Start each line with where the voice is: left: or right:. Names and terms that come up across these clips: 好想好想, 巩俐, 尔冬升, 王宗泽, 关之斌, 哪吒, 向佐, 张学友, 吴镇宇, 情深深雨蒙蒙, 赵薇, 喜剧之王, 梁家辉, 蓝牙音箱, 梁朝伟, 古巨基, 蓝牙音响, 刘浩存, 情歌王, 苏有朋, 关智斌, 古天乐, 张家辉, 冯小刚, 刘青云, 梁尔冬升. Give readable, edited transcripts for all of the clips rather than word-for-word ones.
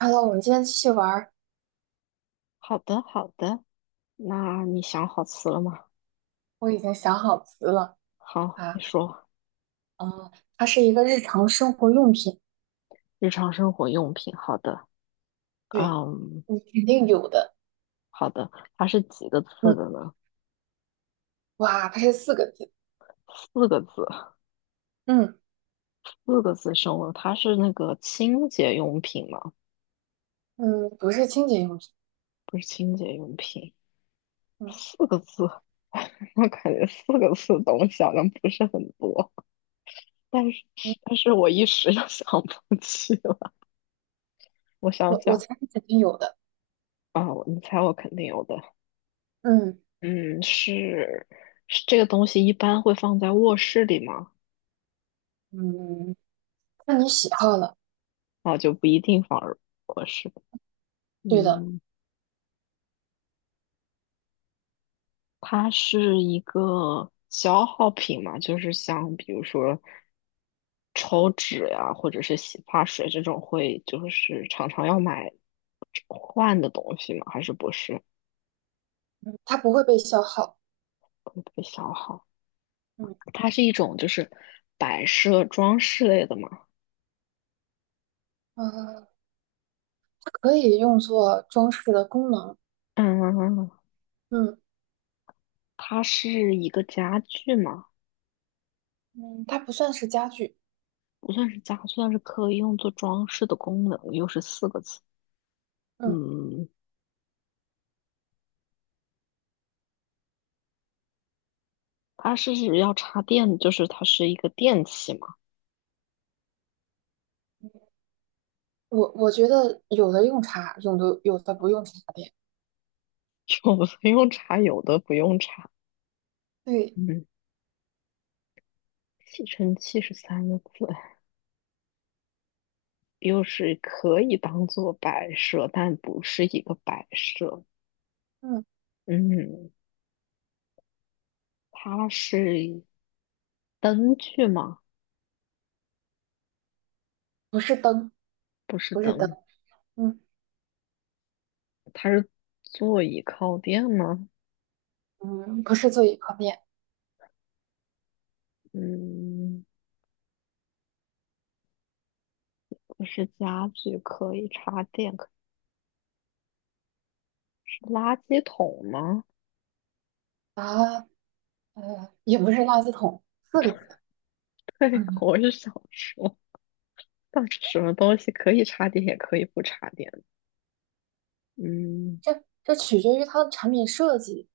right: Hello，我们今天继续玩儿。
left: 好的，好的。那你想好词了吗？
right: 我已经想好词了
left: 好，你
right: 啊，
left: 说。
right: 哦，它是一个日常生活用品，
left: 日常生活用品，好的。
right: 对，
left: 嗯，
right: 你肯定有的。
left: 好的。它是几个字
right: 嗯，
left: 的呢？
right: 哇，它是四个字。
left: 四个字，
right: 嗯
left: 四个字生物。它是那个清洁用品吗？
right: 嗯，不是清洁用品。
left: 不是清洁用品，
right: 嗯
left: 四个字。我感觉四个字的东西好像不是很多，但是
right: 嗯，
left: 但是我一时又 想不起了。我想
right: 我
left: 想
right: 猜你肯定有的。
left: 啊，我你猜我肯定有的。
right: 嗯
left: 嗯，是这个东西一般会放在卧室里吗？
right: 嗯，看你喜好了。
left: 那就不一定放卧室。
right: 对的，
left: 嗯，它是一个消耗品嘛，就是像比如说抽纸呀、或者是洗发水这种会就是常常要买换的东西吗？还是不是
right: 嗯，它不会被消耗。
left: 会被消耗？
right: 嗯
left: 它是一种就是摆设装饰类的嘛。
right: 呃，它可以用作装饰的功能。
left: 嗯，
right: 嗯
left: 它是一个家具吗？
right: 嗯，它不算是家具。
left: 不算是家，但是可以用作装饰的功能，又是四个字。
right: 嗯，
left: 嗯，它是指要插电，就是它是一个电器嘛，
right: 我觉得有的用茶，有的不用茶的。
left: 有的用插，有的不用插。
right: 对。
left: 嗯，吸尘器是三个字，又是可以当做摆设，但不是一个摆设。
right: 嗯。
left: 嗯，它是灯具吗？
right: 不是灯，
left: 不是
right: 不是灯，
left: 灯，
right: 嗯
left: 它是座椅靠垫吗？
right: 嗯，不是座椅靠垫
left: 嗯，不是家具，可以插电。垃圾桶吗？
right: 啊，也不是垃圾桶，四个字。
left: 对，
right: 嗯，
left: 我是想说，到底什么东西可以插电，也可以不插电？嗯，
right: 这取决于它的产品设计，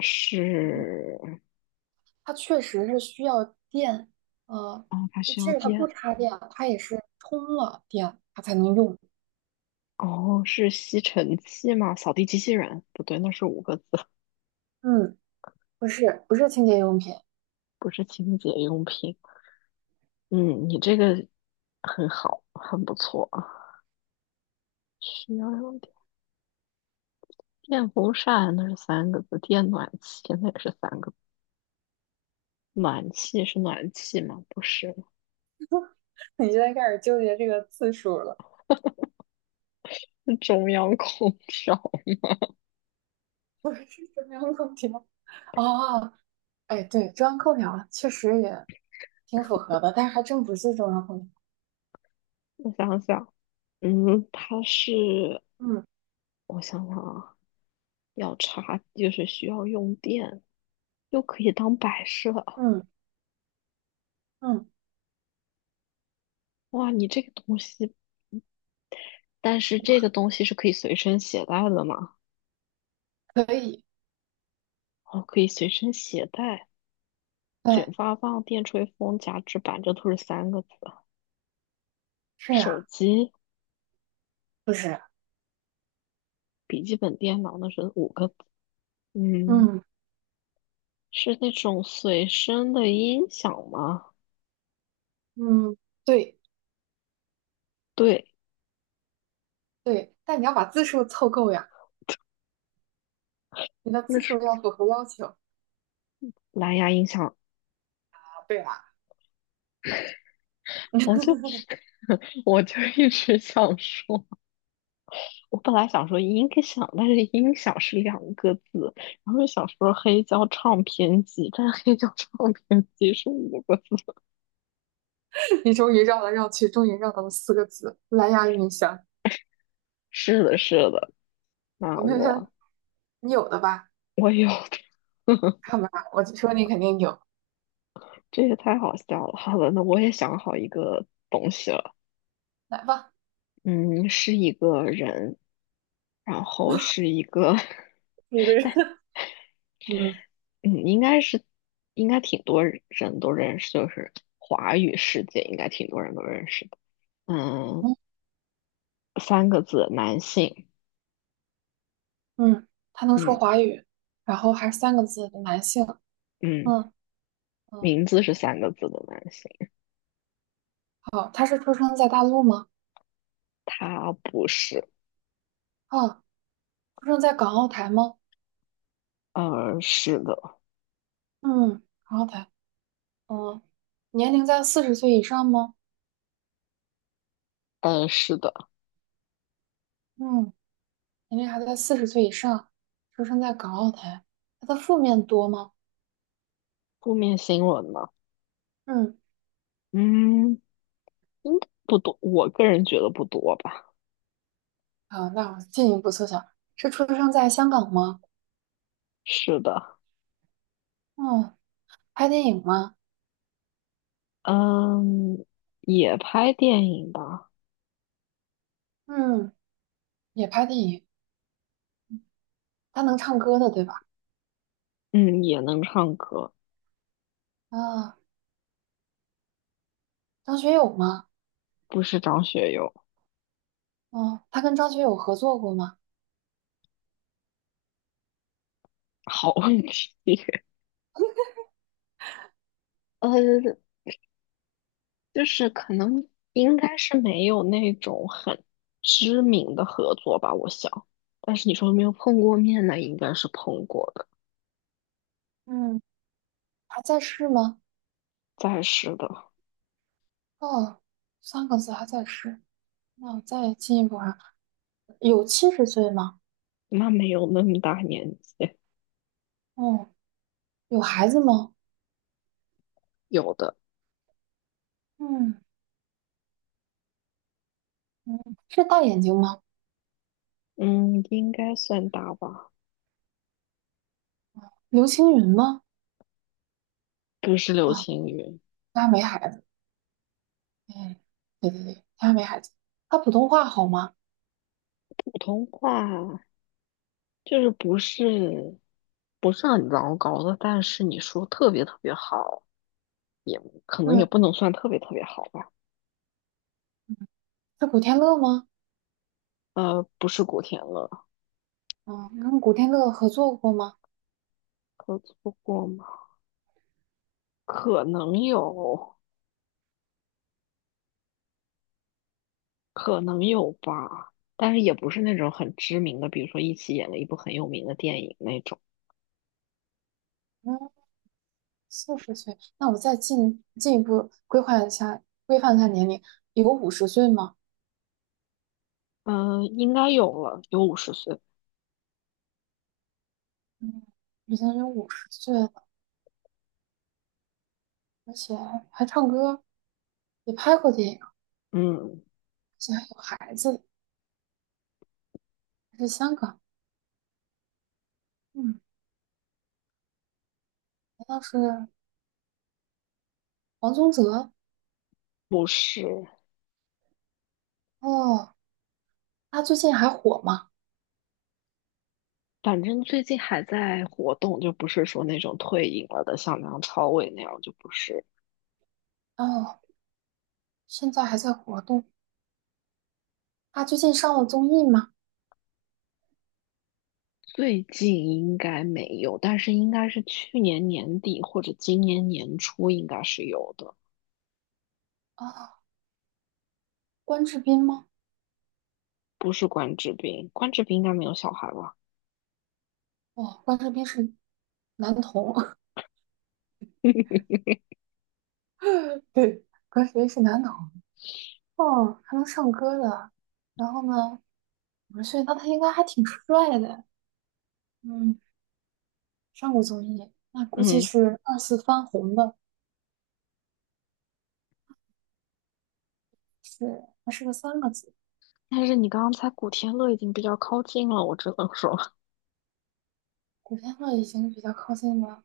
left: 是，
right: 它确实是需要电，呃，
left: 哦，它
right: 就
left: 需
right: 即
left: 要
right: 使它不
left: 电。
right: 插电啊，它也是充了电它才能用。
left: 哦，是吸尘器吗？扫地机器人？不对，那是五个字，
right: 嗯，不是清洁用品，
left: 不是清洁用品。嗯，你这个很好，很不错啊。需要用电，电风扇那是三个字，电暖气那也是三个字暖气是暖气吗？不是，
right: 你现在开始纠结这个字数了，
left: 是中央空调。
right: 不是中央空调。哦，哎，对，中央空调确实也挺符合的，但是还真不是中央空调。
left: 我想想，嗯，它是
right: 嗯。
left: 我想想啊，要插就是需要用电，又可以当摆设。
right: 嗯嗯，
left: 哇，你这个东西，但是这个东西是可以随身携带的吗？
right: 可以，
left: 哦，可以随身携带，卷
right: 对，
left: 发棒、电吹风、夹直板，这都是三个字。
right: 是
left: 手
right: 啊，
left: 机、
right: 不是，
left: 笔记本电脑那是五个字。嗯，
right: 嗯
left: 是那种随身的音响吗？
right: 嗯，对
left: 对，
right: 对，但你要把字数凑够呀，你的
left: 那
right: 字
left: 是
right: 数要符合要求啊。
left: 蓝牙音响。
right: 对啦，
left: 我就 我就一直想说。我本来想说音响，但是音响是2个字，然后又想说黑胶唱片机，但是黑胶唱片机是五个字。
right: 你终于绕来绕去，终于绕到了四个字，蓝牙音箱，
left: 是的，是的，那我
right: 你有的吧？
left: 我有的，
right: 看吧，我就说你肯定有，
left: 这也太好笑了。好的，那我也想好一个东西了，
right: 来吧，
left: 嗯，是一个人，然后是一个，
right: 一个人，嗯
left: 嗯，应该挺多人都认识，就是华语世界应该挺多人都认识的，嗯，
right: 嗯
left: 三个字，男性，
right: 嗯，他能说
left: 嗯
right: 华语，然后还是三个字的男性，
left: 嗯。
right: 嗯嗯，
left: 名字是三个字的男性，
right: 好，他是出生在大陆吗？
left: 他不是。
right: 啊，出生在港澳台吗？
left: 呃，是的，
right: 嗯，港澳台。嗯。年龄在四十岁以上吗？
left: 呃，是的。
right: 嗯，年龄还在四十岁以上，出生在港澳台。他的负面多吗？
left: 负面新闻呢？
right: 嗯，
left: 嗯，应该不多，我个人觉得不多吧。
right: 好，那我进一步缩小，是出生在香港吗？
left: 是的，
right: 嗯，拍电影吗？
left: 嗯，也拍电影吧，
right: 嗯，也拍电影。他能唱歌的，对吧？
left: 嗯，也能唱歌，
right: 啊，张学友吗？
left: 不是张学友。
right: 嗯，他跟张学友合作过吗？
left: 好问题，呃，就是可能应该是没有那种很知名的合作吧，我想。但是你说有没有碰过面那应该是碰过的。
right: 嗯，还在世吗？
left: 再是的，
right: 哦，三个字还在世。那我再进一步啊，有70岁吗？
left: 那没有那么大年纪，
right: 嗯，有孩子吗？
left: 有的，
right: 嗯嗯，是大眼睛吗？
left: 嗯，应该算大吧。
right: 刘青云吗？
left: 不是流
right: 啊，
left: 行语，
right: 他没孩子。哎，对对对，他没孩子。他普通话好吗？
left: 普通话就是不是很糟糕的，但是你说特别特别好，也可能也
right: 嗯，
left: 不能算特别特别好吧。
right: 是古天乐吗？
left: 呃，不是古天乐，
right: 嗯，跟古天乐合作过吗？
left: 合作过吗？可能有，可能有吧，但是也不是那种很知名的，比如说一起演了一部很有名的电影那种。
right: 嗯，四十岁。那我再进一步规划一下，规范一下年龄，有五十岁吗？
left: 嗯，应该有了，有50岁。
right: 嗯，已经有五十岁了，而且还唱歌，也拍过电影，而
left: 嗯。
right: 且还有孩子，还是香港。嗯，难道是王宗泽？
left: 不是，
right: 哦，他最近还火吗？
left: 反正最近还在活动，就不是说那种退隐了的，像梁朝伟那样，就不是。
right: 哦，现在还在活动。他最近上了综艺吗？
left: 最近应该没有，但是应该是去年年底或者今年年初应该是有的，
right: 啊，关智斌吗？
left: 不是关之斌，关之斌应该没有小孩吧？
right: 哦，关智斌是男童，对，关智斌是男童。哦，还能唱歌的。然后呢，五十岁，那他应该还挺帅的。嗯，上过综艺，那估计
left: 嗯，
right: 是二次翻红的。是，还是个三个字。
left: 但是你刚才古天乐已经比较靠近了，我只能说
right: 古天乐已经比较靠近了，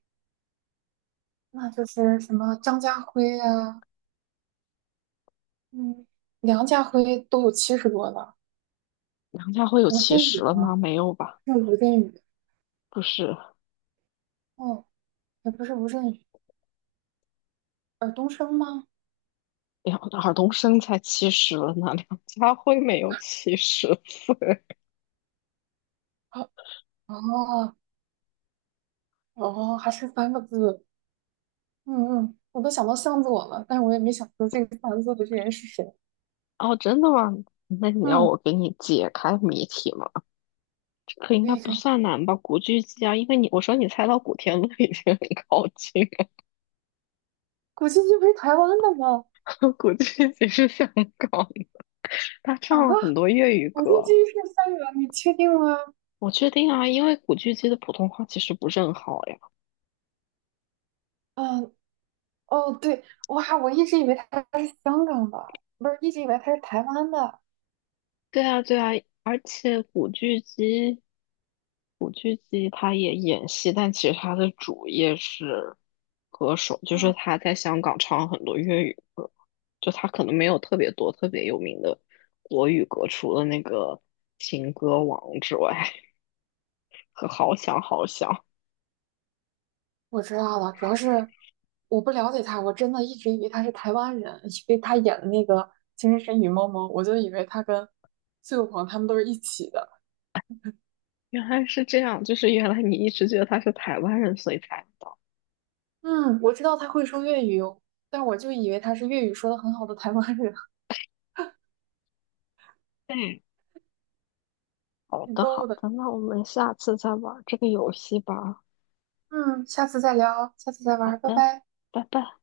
right: 那就是什么张家辉呀，嗯，梁家辉都有70多了。
left: 梁家辉有
right: 吴
left: 七
right: 镇宇
left: 十了吗？
right: 吗？
left: 没有吧？
right: 是吴镇宇。
left: 不是，
right: 哦，也不是吴镇宇，尔冬升吗？
left: 梁尔冬升才七十了呢，梁家辉没有70岁。
right: 啊哦哦，还是三个字，嗯嗯，我都想到向佐了，但是我也没想出这个三个字的这人是谁。
left: 哦，真的吗？那你要
right: 嗯，
left: 我给你解开谜题吗？这个应
right: 可
left: 该
right: 以
left: 不
right: 可以，
left: 算难吧？古巨基啊，因为你我说你猜到古天乐已经很靠近了，
right: 古巨基不是台湾的吗？
left: 古巨基是香港的，他
right: 啊，
left: 唱了很多粤语
right: 古巨基
left: 歌。
right: 是香港，你确定吗？
left: 我确定啊，因为古巨基的普通话其实不是很好呀。
right: 嗯，哦对，哇，我一直以为他是香港的，不是，一直以为他是台湾的。
left: 对啊，对啊，而且古巨基，古巨基他也演戏，但其实他的主业是歌手，就是
right: 嗯，
left: 他在香港唱很多粤语歌，就他可能没有特别多特别有名的国语歌，除了那个《情歌王》之外，和《好想好想》。
right: 我知道了，主要是我不了解他，我真的一直以为他是台湾人，因为他演的那个《情深深雨蒙蒙》，我就以为他跟苏有朋他们都是一起的。
left: 原来是这样，就是原来你一直觉得他是台湾人，所以才不到。
right: 嗯，我知道他会说粤语哦但我就以为他是粤语说的很好的台湾人，
left: 嗯，好
right: 挺
left: 的，
right: 逗
left: 好
right: 的。
left: 的，那我们下次再玩这个游戏吧。
right: 嗯，下次再聊，下次再
left: 好
right: 玩，拜
left: 的，
right: 拜。
left: 拜拜。